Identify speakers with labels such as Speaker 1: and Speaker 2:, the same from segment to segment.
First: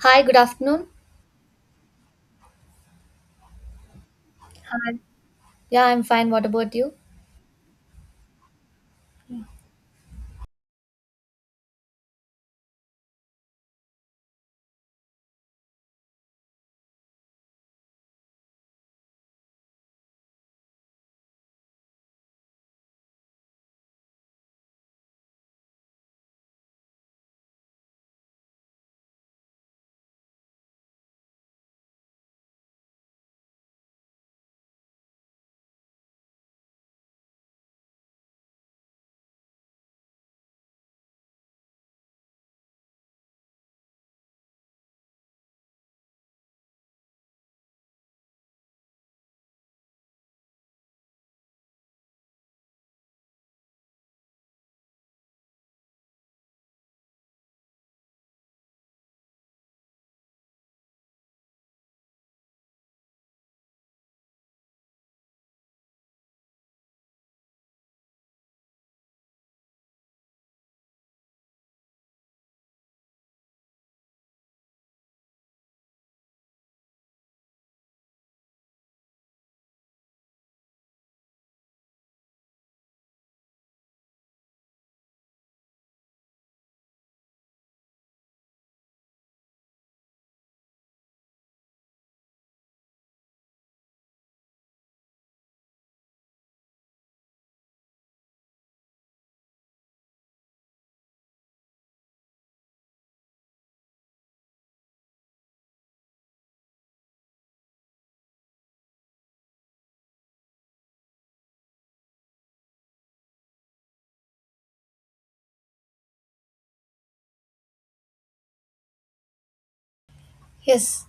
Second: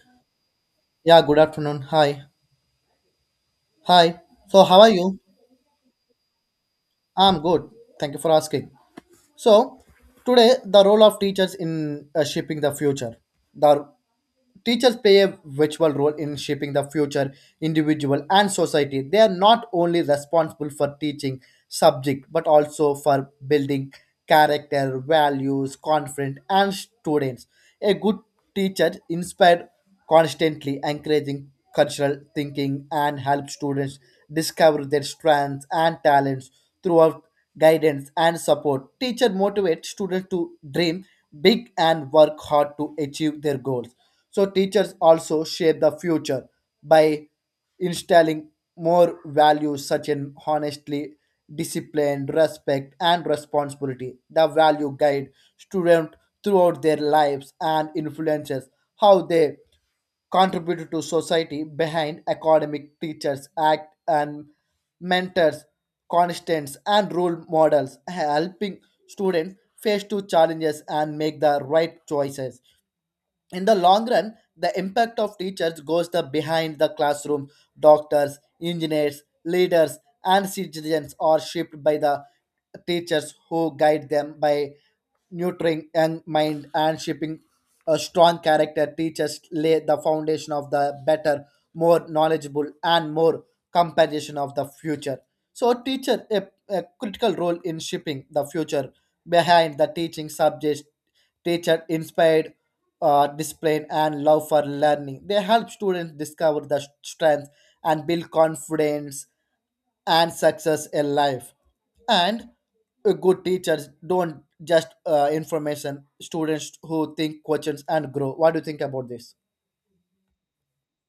Speaker 1: Hi, good afternoon.
Speaker 2: Yeah, good afternoon. Hi. Hi. So, how are you?
Speaker 1: Yeah, I'm fine. What about you?
Speaker 2: I'm good. Thank you for asking. So, today, the role of teachers in shaping the future. The teachers play a virtual role in shaping the future, individual and society. They are not only responsible for teaching subject, but also for building character, values, confidence, and students. A good teacher inspired constantly encouraging cultural thinking and help students discover their strengths and talents throughout guidance and support. Teacher motivate students to dream big and work hard to achieve their goals. So teachers also shape the future by instilling more values such as honestly, discipline, respect, and responsibility. The value guide students throughout their lives and influences how they contributed to society behind academic teachers act and mentors constants and role models helping students face to challenges and make the right choices in the long run the impact of teachers goes the behind the classroom doctors engineers leaders and citizens are shaped by the teachers who guide them by nurturing young mind and shaping a strong character teachers lay the foundation of the better more knowledgeable and more compassion of the future so teacher a critical role in shaping the future behind the teaching subjects. Teacher inspired discipline and love for learning. They help students discover their strengths and build confidence and success in life. And a good teachers don't just information students who think questions and grow. What do you think about this?
Speaker 1: Yes,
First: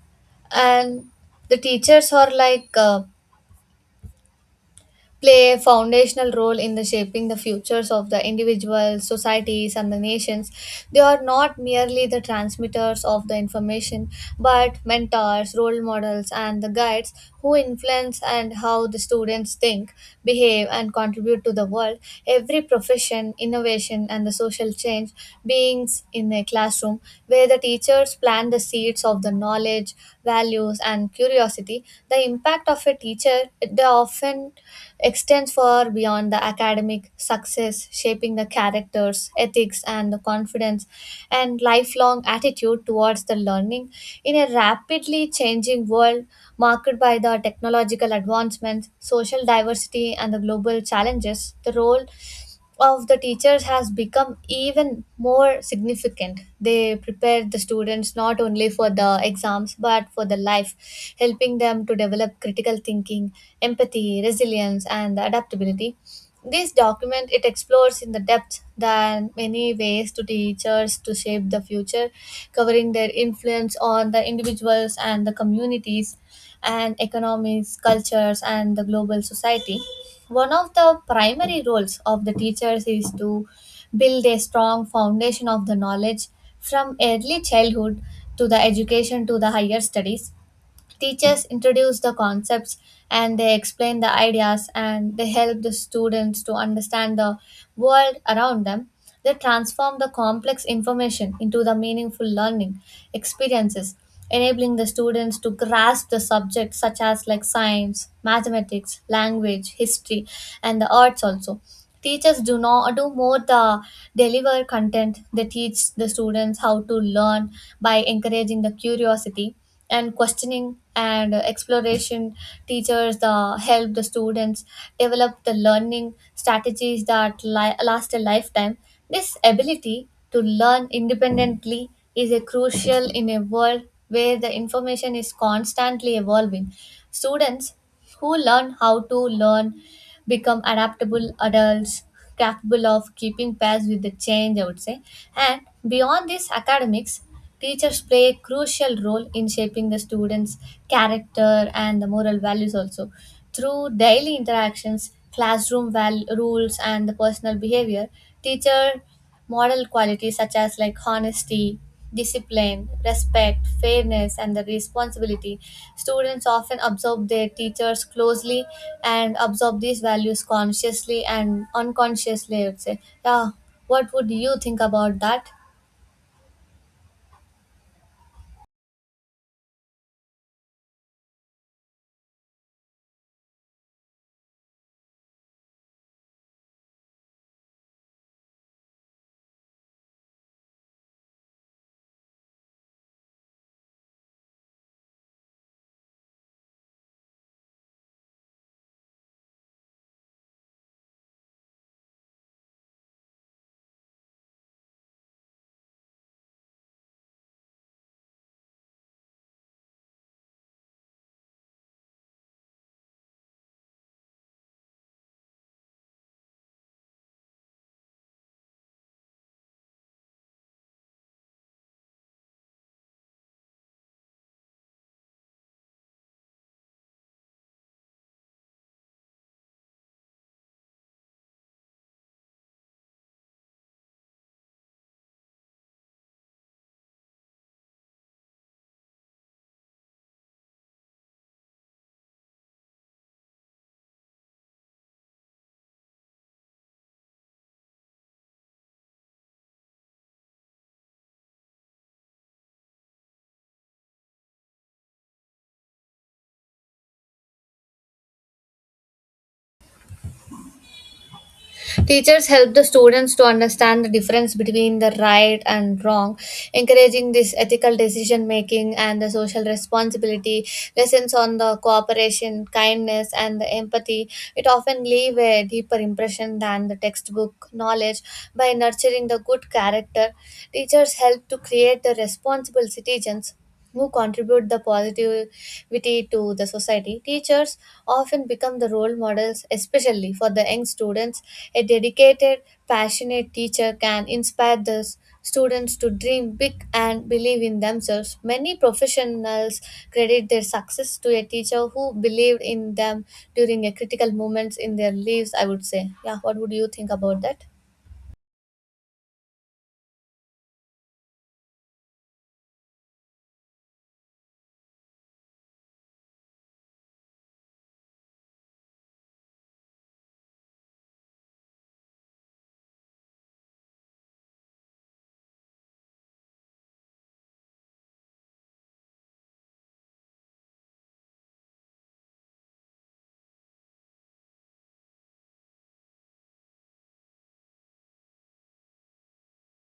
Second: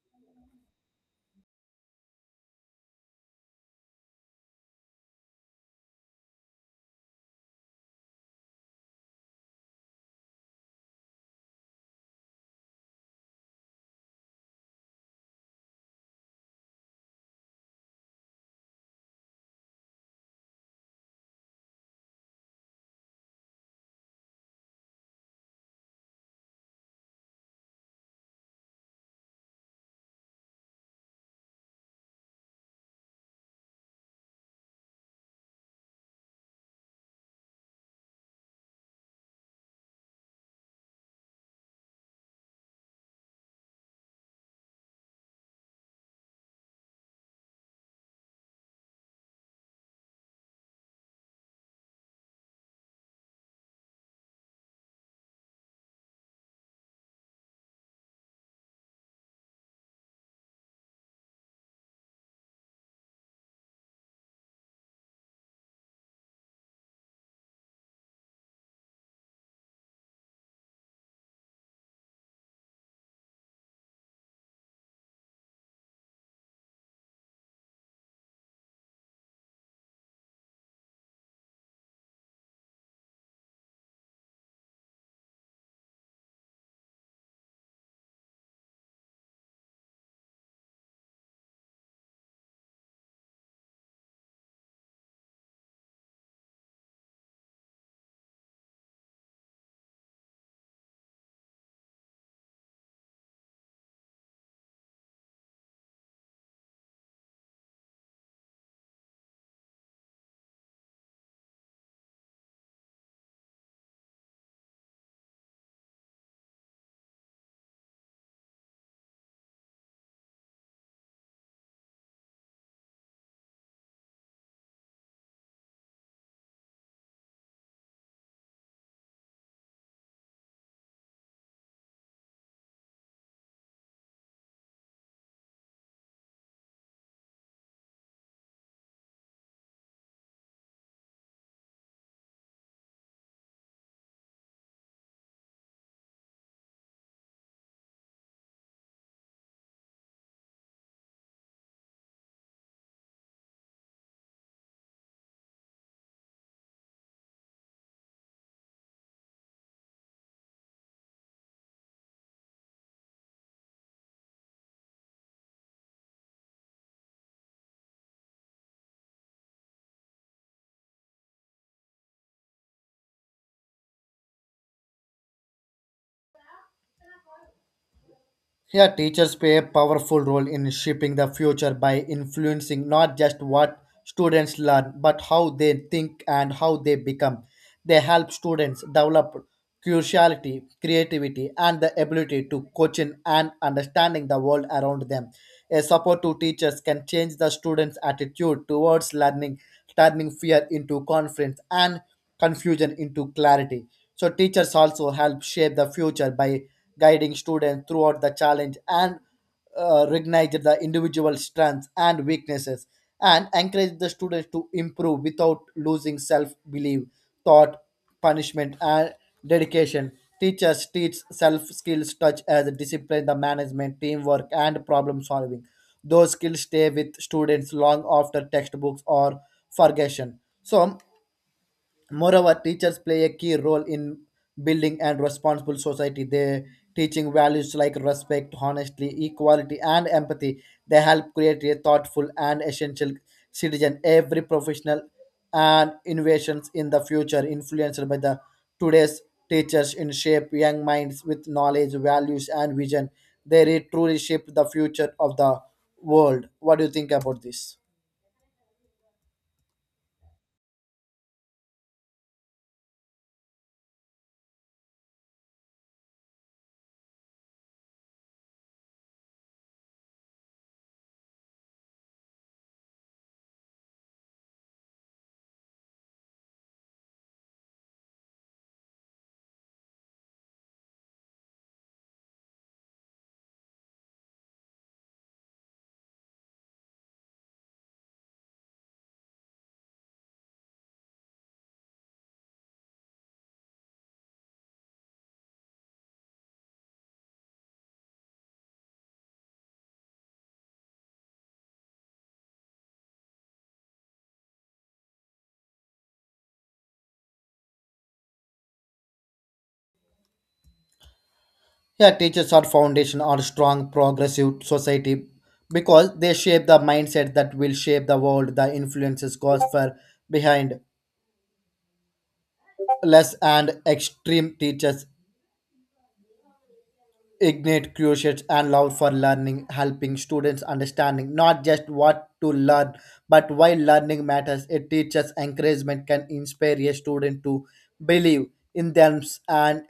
Speaker 1: and the teachers are like play a foundational role in the shaping the futures of the individuals, societies and the nations. They are not merely the transmitters of the information, but mentors, role models, and the guides who influence and how the students think, behave, and contribute to the world. Every profession, innovation, and the social change beings in a classroom where the teachers plant the seeds of the knowledge, values, and curiosity. The impact of a teacher it often extends far beyond the academic success, shaping the characters, ethics, and the confidence and lifelong attitude towards the learning. In a rapidly changing world marked by the technological advancements, social diversity, and the global challenges, the role of the teachers has become even more significant. They prepare the students not only for the exams but for the life, helping them to develop critical thinking, empathy, resilience, and adaptability. This document it explores in the depth than many ways to teachers to shape the future, covering their influence on the individuals and the communities and economies, cultures, and the global society. One of the primary roles of the teachers is to build a strong foundation of the knowledge from early childhood to the education to the higher studies. Teachers introduce the concepts and they explain the ideas and they help the students to understand the world around them. They transform the complex information into the meaningful learning experiences, enabling the students to grasp the subjects such as like science, mathematics, language, history, and the arts. Also teachers do not do more the deliver content, they teach the students how to learn by encouraging the curiosity and questioning and exploration. Teachers the help the students develop the learning strategies that last a lifetime. This ability to learn independently is a crucial in a world where the information is constantly evolving. Students who learn how to learn become adaptable adults, capable of keeping pace with the change, I would say. And beyond this academics, teachers play a crucial role in shaping the students' character and the moral values also. Through daily interactions, classroom rules, and the personal behavior, teacher moral qualities such as like honesty, discipline, respect, fairness, and the responsibility. Students often observe their teachers closely and absorb these values consciously and unconsciously, I would say. Yeah, what would you think about that?
Speaker 2: Yeah, teachers play a powerful role in shaping the future by influencing not just what students learn, but how they think and how they become. They help students develop curiosity, creativity, and the ability to question and understanding the world around them. A support to teachers can change the students' attitude towards learning, turning fear into confidence and confusion into clarity. So teachers also help shape the future by guiding students throughout the challenge and recognize the individual strengths and weaknesses and encourage the students to improve without losing self-belief, thought, punishment, and dedication. Teachers teach self-skills such as discipline, the management, teamwork, and problem solving. Those skills stay with students long after textbooks are forgotten. So moreover, teachers play a key role in building and responsible society. They teaching values like respect, honesty, equality, and empathy. They help create a thoughtful and essential citizen. Every professional and innovations in the future influenced by the today's teachers in shape young minds with knowledge, values, and vision. They truly shape the future of the world. What do you think about this?
Speaker 1: Teachers help the students to understand the difference between the right and wrong, encouraging this ethical decision making and the social responsibility, lessons on the cooperation, kindness, and the empathy. It often leave a deeper impression than the textbook knowledge by nurturing the good character. Teachers help to create the responsible citizens who contribute the positivity to the society. Teachers often become the role models, especially for the young students. A dedicated, passionate teacher can inspire the students to dream big and believe in themselves. Many professionals credit their success to a teacher who believed in them during a critical moments in their lives, I would say. Yeah, what would you think about that?
Speaker 2: Yeah, teachers are foundation or strong progressive society because they shape the mindset that will shape the world. The influences cause for behind less and extreme teachers ignite curiosity and love for learning, helping students understanding not just what to learn, but why learning matters. A teacher's encouragement can inspire a student to believe in themselves and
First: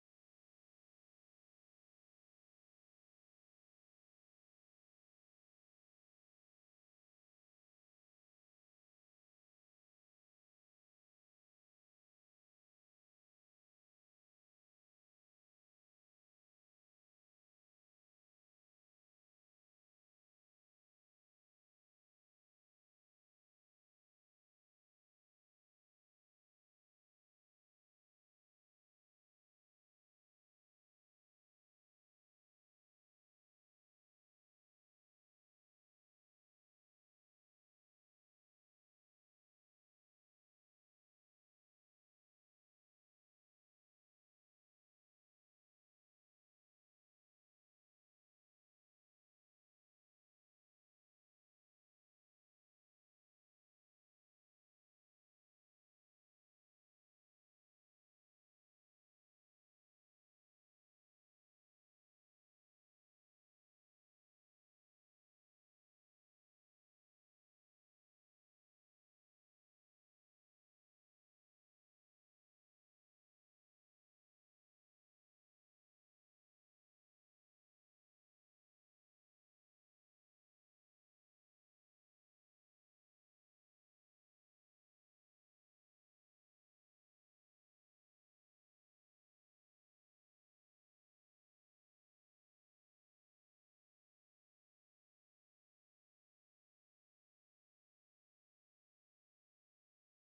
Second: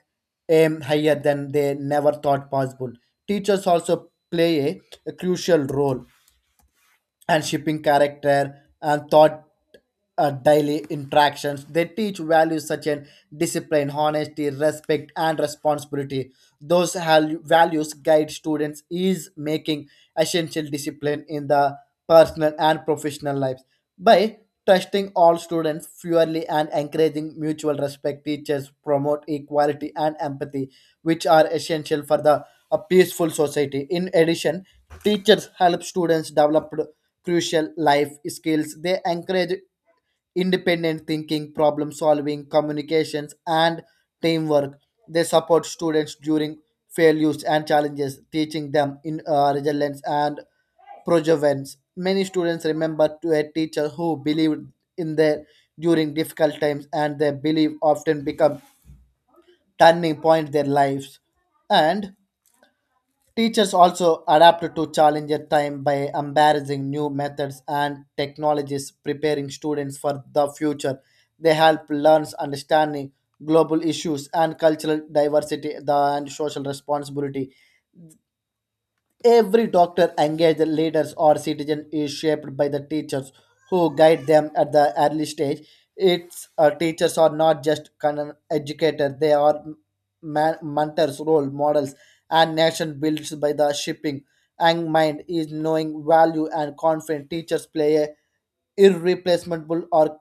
Speaker 2: aim higher than they never thought possible. Teachers also play a crucial role and shipping character and thought daily interactions. They teach values such as discipline, honesty, respect, and responsibility. Those values guide students is making essential discipline in the personal and professional lives. By trusting all students fairly and encouraging mutual respect, teachers promote equality and empathy, which are essential for the a peaceful society. In addition, teachers help students develop crucial life skills. They encourage independent thinking, problem solving, communications, and teamwork. They support students during failures and challenges, teaching them in resilience and perseverance. Many students remember to a teacher who believed in their during difficult times, and their belief often become turning point their lives. And teachers also adapt to challenge at time by embarrassing new methods and technologies, preparing students for the future. They help learn understanding global issues and cultural diversity and social responsibility. Every doctor engaged leaders or citizen is shaped by the teachers who guide them at the early stage. Its teachers are not just kind educators; they are mentors, role models, and nation builds by the shipping. And mind is knowing value and confident. Teachers play a irreplaceable or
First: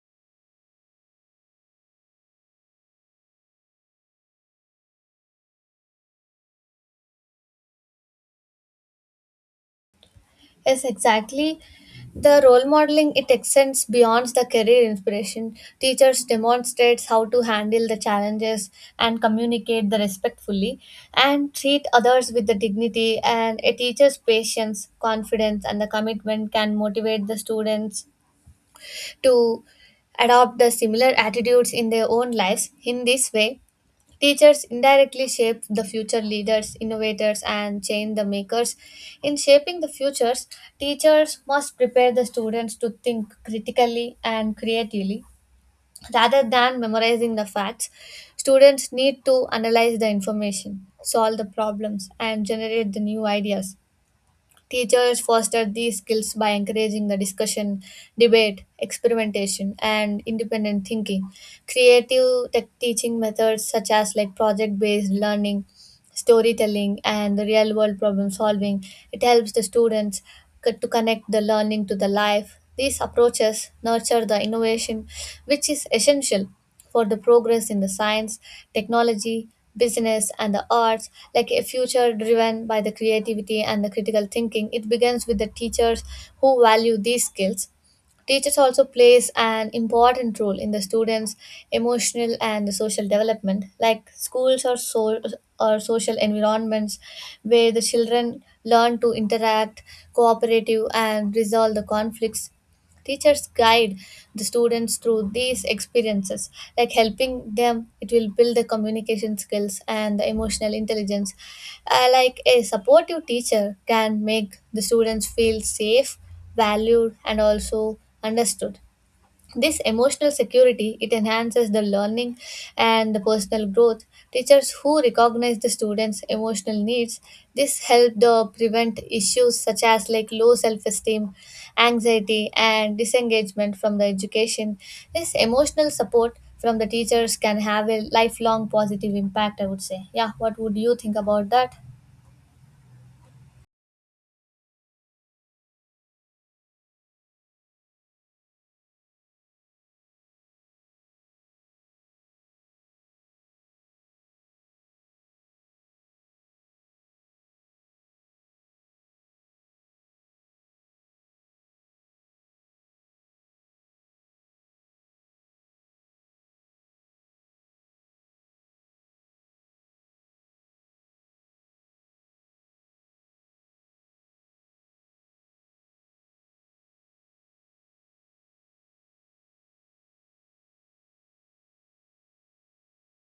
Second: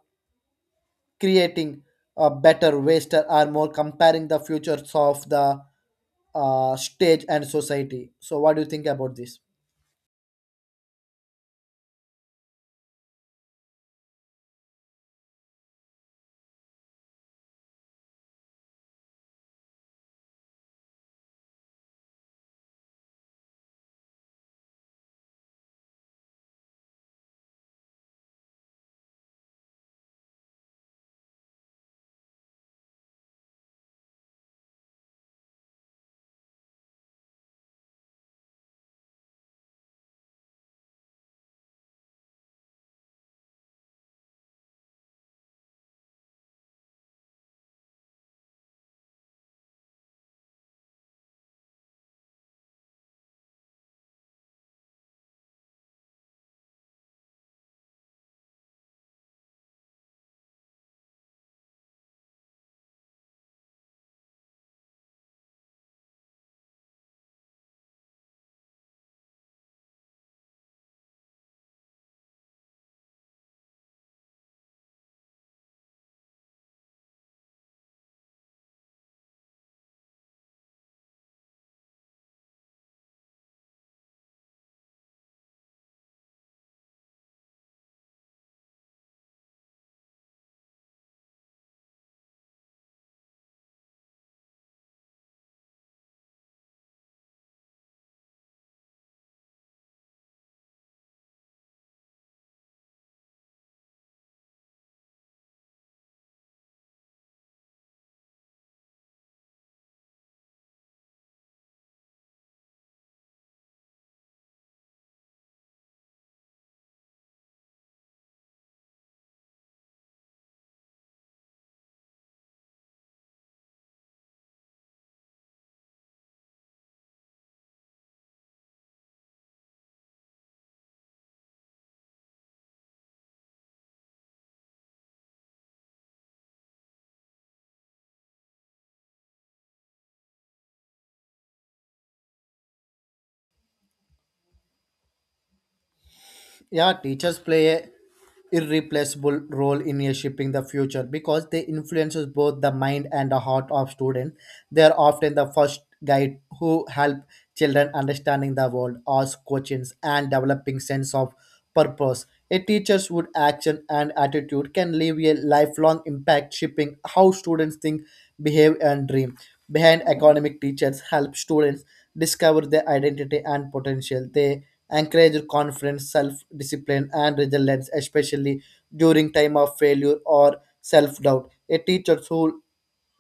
Speaker 2: creating a better waster or more comparing the futures of the stage and society. So, what do you think about this?
Speaker 1: Yes, exactly. The role modeling it extends beyond the career inspiration. Teachers demonstrates how to handle the challenges and communicate the respectfully and treat others with the dignity, and a teacher's patience, confidence and the commitment can motivate the students to adopt the similar attitudes in their own lives. In this way, teachers indirectly shape the future leaders, innovators, and change the makers. In shaping the futures, teachers must prepare the students to think critically and creatively rather than memorizing the facts. Students need to analyze the information, solve the problems, and generate the new ideas. Teachers foster these skills by encouraging the discussion, debate, experimentation, and independent thinking. Creative tech teaching methods such as like project-based learning, storytelling, and the real-world problem solving. It helps the students to connect the learning to the life. These approaches nurture the innovation, which is essential for the progress in the science, technology, business, and the arts, like a future driven by the creativity and the critical thinking. It begins with the teachers who value these skills. Teachers also plays an important role in the students' emotional and the social development, like schools or so or social environments where the children learn to interact, cooperative, and resolve the conflicts. Teachers guide the students through these experiences, like helping them, it will build the communication skills and the emotional intelligence. Like a supportive teacher can make the students feel safe, valued, and also understood. This emotional security it enhances the learning and the personal growth. Teachers who recognize the students emotional needs, this help the prevent issues such as like low self-esteem, anxiety and disengagement from the education. This emotional support from the teachers can have a lifelong positive impact, I would say. Yeah, what would you think about that?
Speaker 2: Yeah, teachers play a irreplaceable role in a shaping the future because they influences both the mind and the heart of students. They are often the first guide who help children understanding the world ask questions and developing sense of purpose. A teacher's would action and attitude can leave a lifelong impact shaping how students think, behave and dream behind academic. Teachers help students discover their identity and potential. They encourage confidence, self-discipline, and resilience, especially during time of failure or self-doubt. A teacher who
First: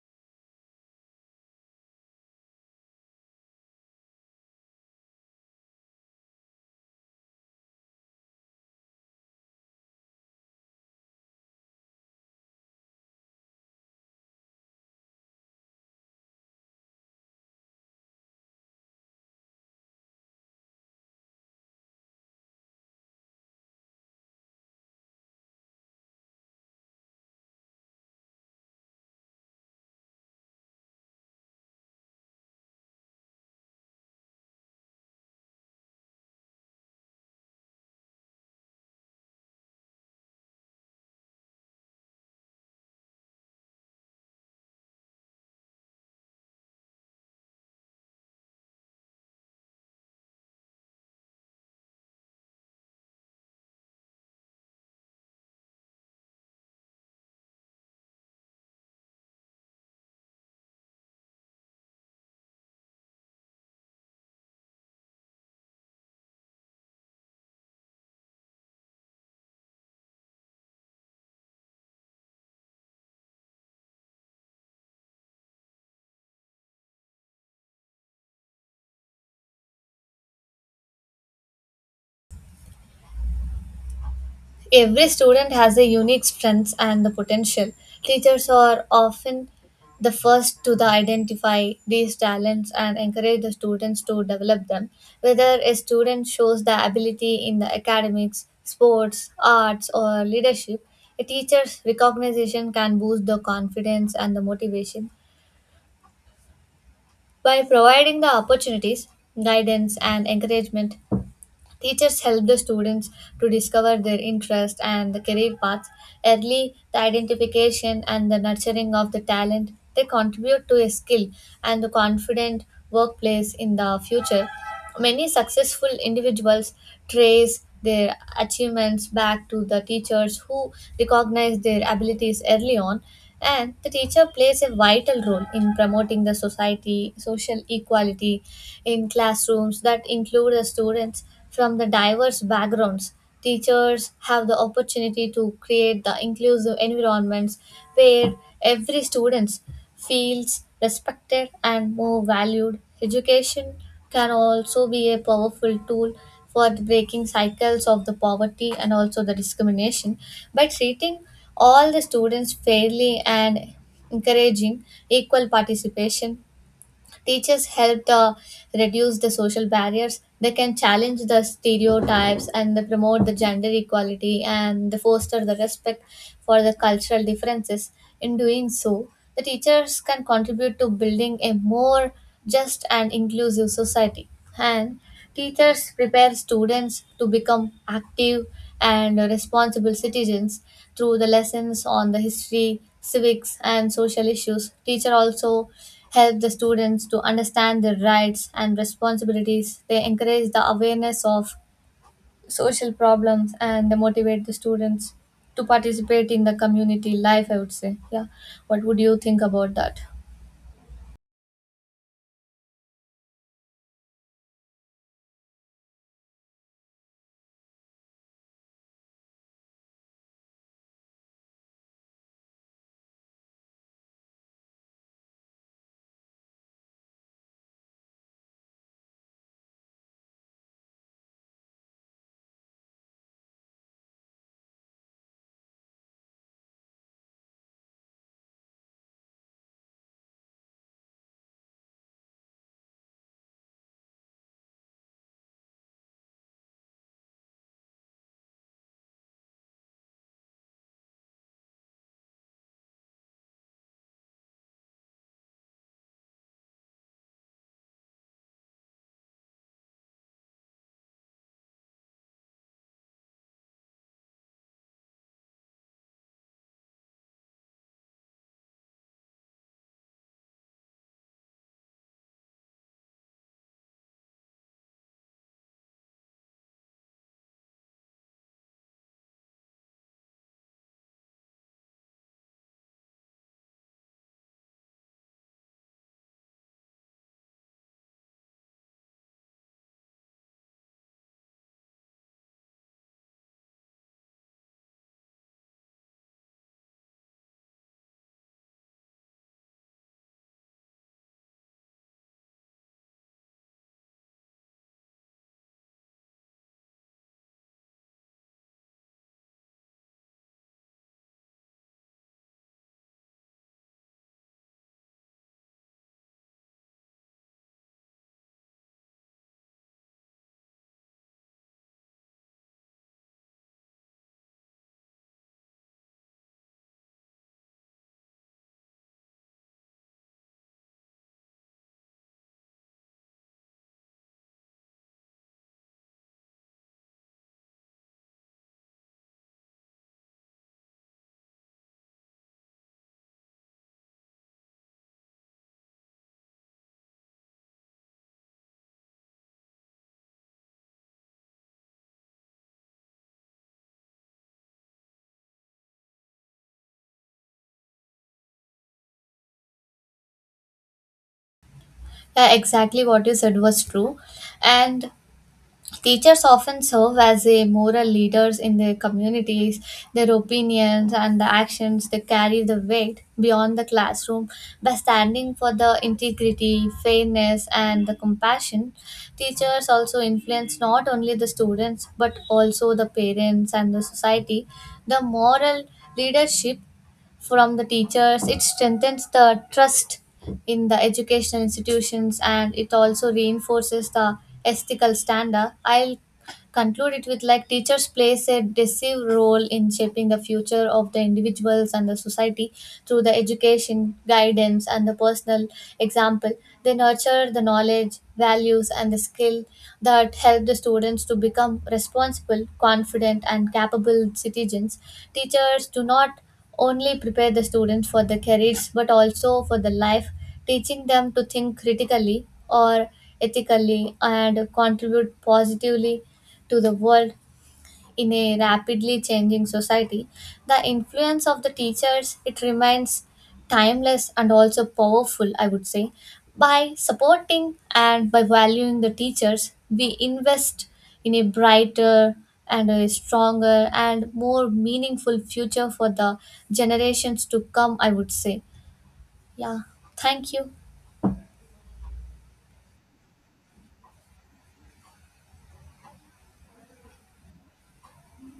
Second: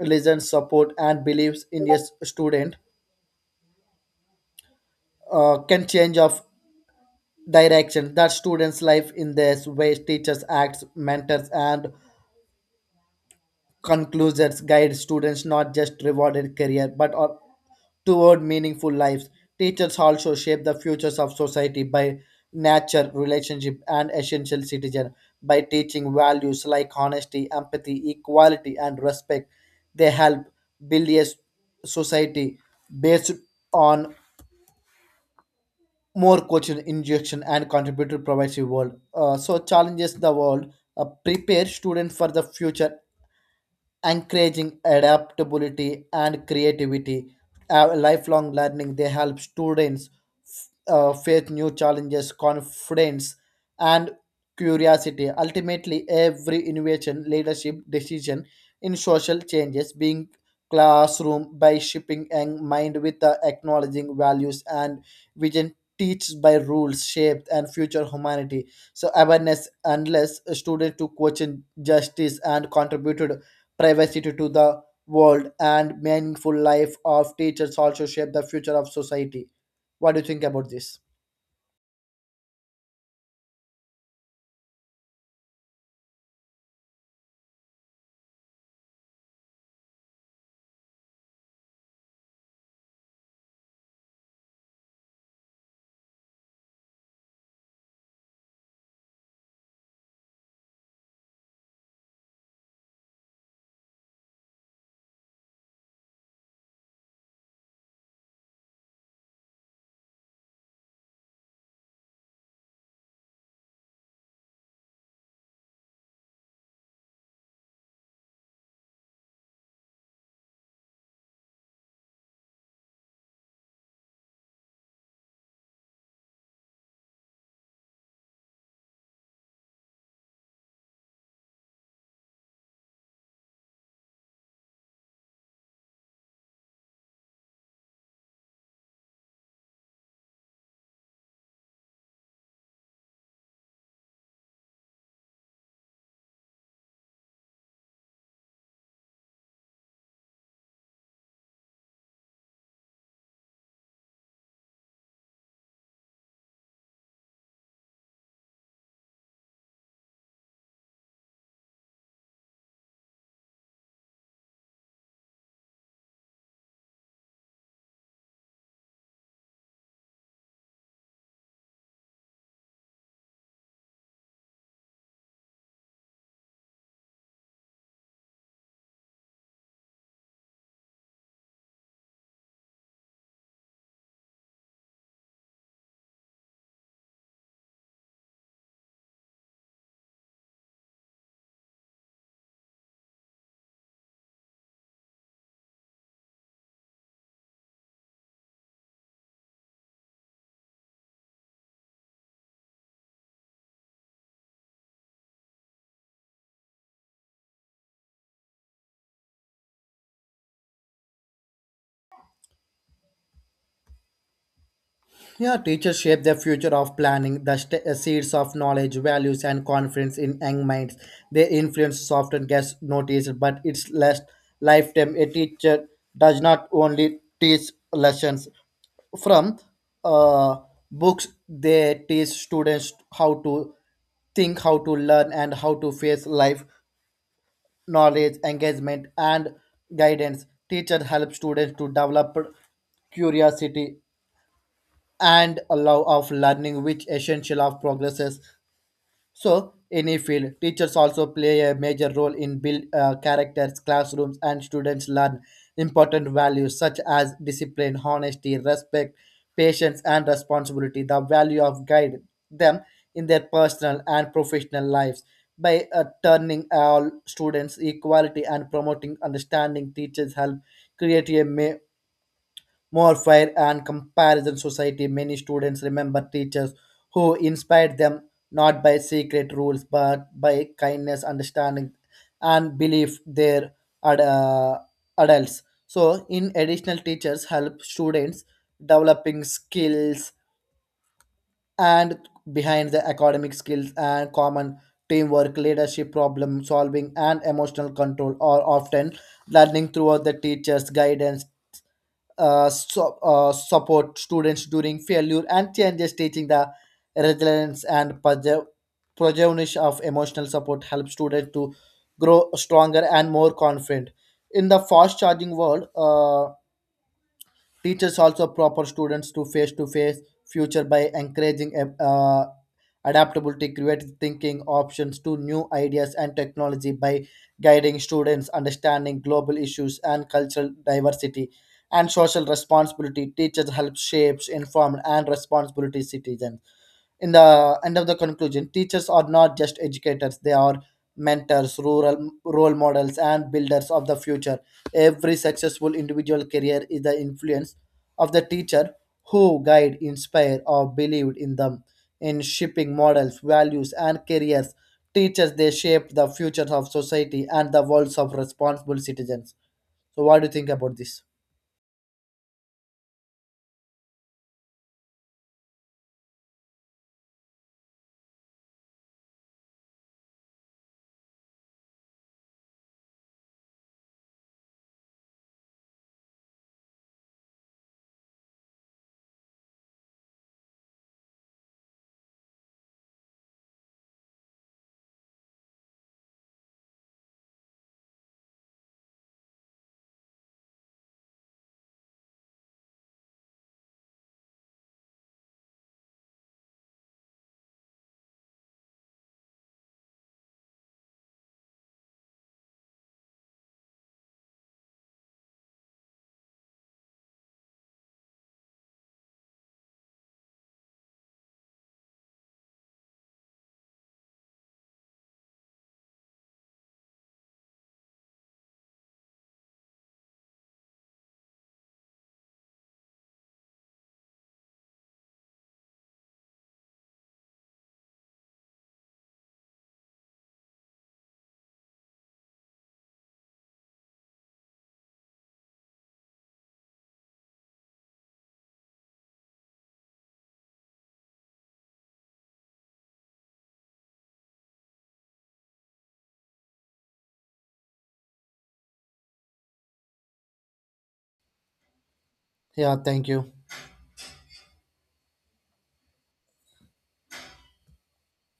Speaker 2: listens, support, and believes in student can change of direction that students' life in this way. Teachers, acts, mentors, and conclusions guide students not just rewarded career toward meaningful lives. Teachers also shape the futures of society by nature, relationship, and essential citizen by teaching values like honesty, empathy, equality, and respect. They help build society based on more coaching, injection, and contributor provides a world. So challenges the world, prepare students for the future encouraging adaptability and creativity, lifelong learning. They help students face new challenges confidence and curiosity. Ultimately every innovation leadership decision in social changes being classroom by shipping and mind with the acknowledging values and vision teach by rules shaped and future humanity. So awareness unless a student to question justice and contributed privacy to the world and meaningful life of teachers also shape the future of society. What do you think about this?
Speaker 1: Every student has a unique strengths and the potential. Teachers are often the first to the identify these talents and encourage the students to develop them. Whether a student shows the ability in the academics, sports, arts, or leadership, a teacher's recognition can boost the confidence and the motivation. By providing the opportunities, guidance, and encouragement, teachers help the students to discover their interest and the career paths early, the identification and the nurturing of the talent. They contribute to a skill and the confident workplace in the future. Many successful individuals trace their achievements back to the teachers who recognize their abilities early on. And the teacher plays a vital role in promoting the society, social equality in classrooms that include the students from the diverse backgrounds. Teachers have the opportunity to create the inclusive environments where every student feels respected and more valued. Education can also be a powerful tool for the breaking cycles of the poverty and also the discrimination. By treating all the students fairly and encouraging equal participation, teachers help reduce the social barriers. They can challenge the stereotypes and they promote the gender equality and they foster the respect for the cultural differences. In doing so, the teachers can contribute to building a more just and inclusive society. And teachers prepare students to become active and responsible citizens through the lessons on the history, civics, and social issues. Teacher also help the students to understand their rights and responsibilities. They encourage the awareness of social problems and they motivate the students to participate in the community life, I would say. Yeah. What would you think about that?
Speaker 2: Yeah, teachers shape the future of planning the seeds of knowledge values and confidence in young minds. Their influence often gets noticed but it's less lifetime. A teacher does not only teach lessons from uh, books. They teach students how to think, how to learn and how to face life knowledge, engagement, and guidance. Teacher help students to develop curiosity and a love of learning, which essential of progresses. So, any field, teachers also play a major role in build characters, classrooms, and students learn important values such as discipline, honesty, respect, patience, and responsibility. The value of guide them in their personal and professional lives by turning all students equality and promoting understanding. Teachers help create more fair and comparison society. Many students remember teachers who inspired them not by secret rules but by kindness, understanding, and belief their ad- uh, adults. So, in additional, teachers help students developing skills and behind the academic skills and common teamwork, leadership, problem solving, and emotional control are often learning throughout the teacher's guidance, support students during failure and changes teaching the resilience and perseverance of emotional support help students to grow stronger and more confident in the fast charging world. Teachers also proper students to face future by encouraging adaptability, creative thinking, options to new ideas and technology by guiding students understanding global issues and cultural diversity and social responsibility. Teachers help shapes informed and responsibility citizens. In the end of the conclusion, teachers are not just educators, they are mentors, rural role models, and builders of the future. Every successful individual career is the influence of the teacher who guide, inspire, or believed in them. In shaping models, values, and careers, teachers they shape the futures of society and the worlds of responsible citizens. So, what do you think about this?
Speaker 1: Yeah, exactly what you said was true. And teachers often serve as a moral leaders in their communities. Their opinions and the actions, they carry the weight beyond the classroom by standing for the integrity, fairness and the compassion. Teachers also influence not only the students but also the parents and the society. The moral leadership from the teachers, it strengthens the trust in the educational institutions and it also reinforces the ethical standard. I'll conclude it with like teachers plays a decisive role in shaping the future of the individuals and the society through the education, guidance and the personal example. They nurture the knowledge, values and the skill that help the students to become responsible, confident and capable citizens. Teachers do not only prepare the students for the careers but also for the life, teaching them to think critically or ethically and contribute positively to the world. In a rapidly changing society, the influence of the teachers it remains timeless and also powerful, I would say. By supporting and by valuing the teachers, we invest in a brighter and a stronger and more meaningful future for the generations to come, I would say. Yeah, thank you.
Speaker 2: Yeah, thank you.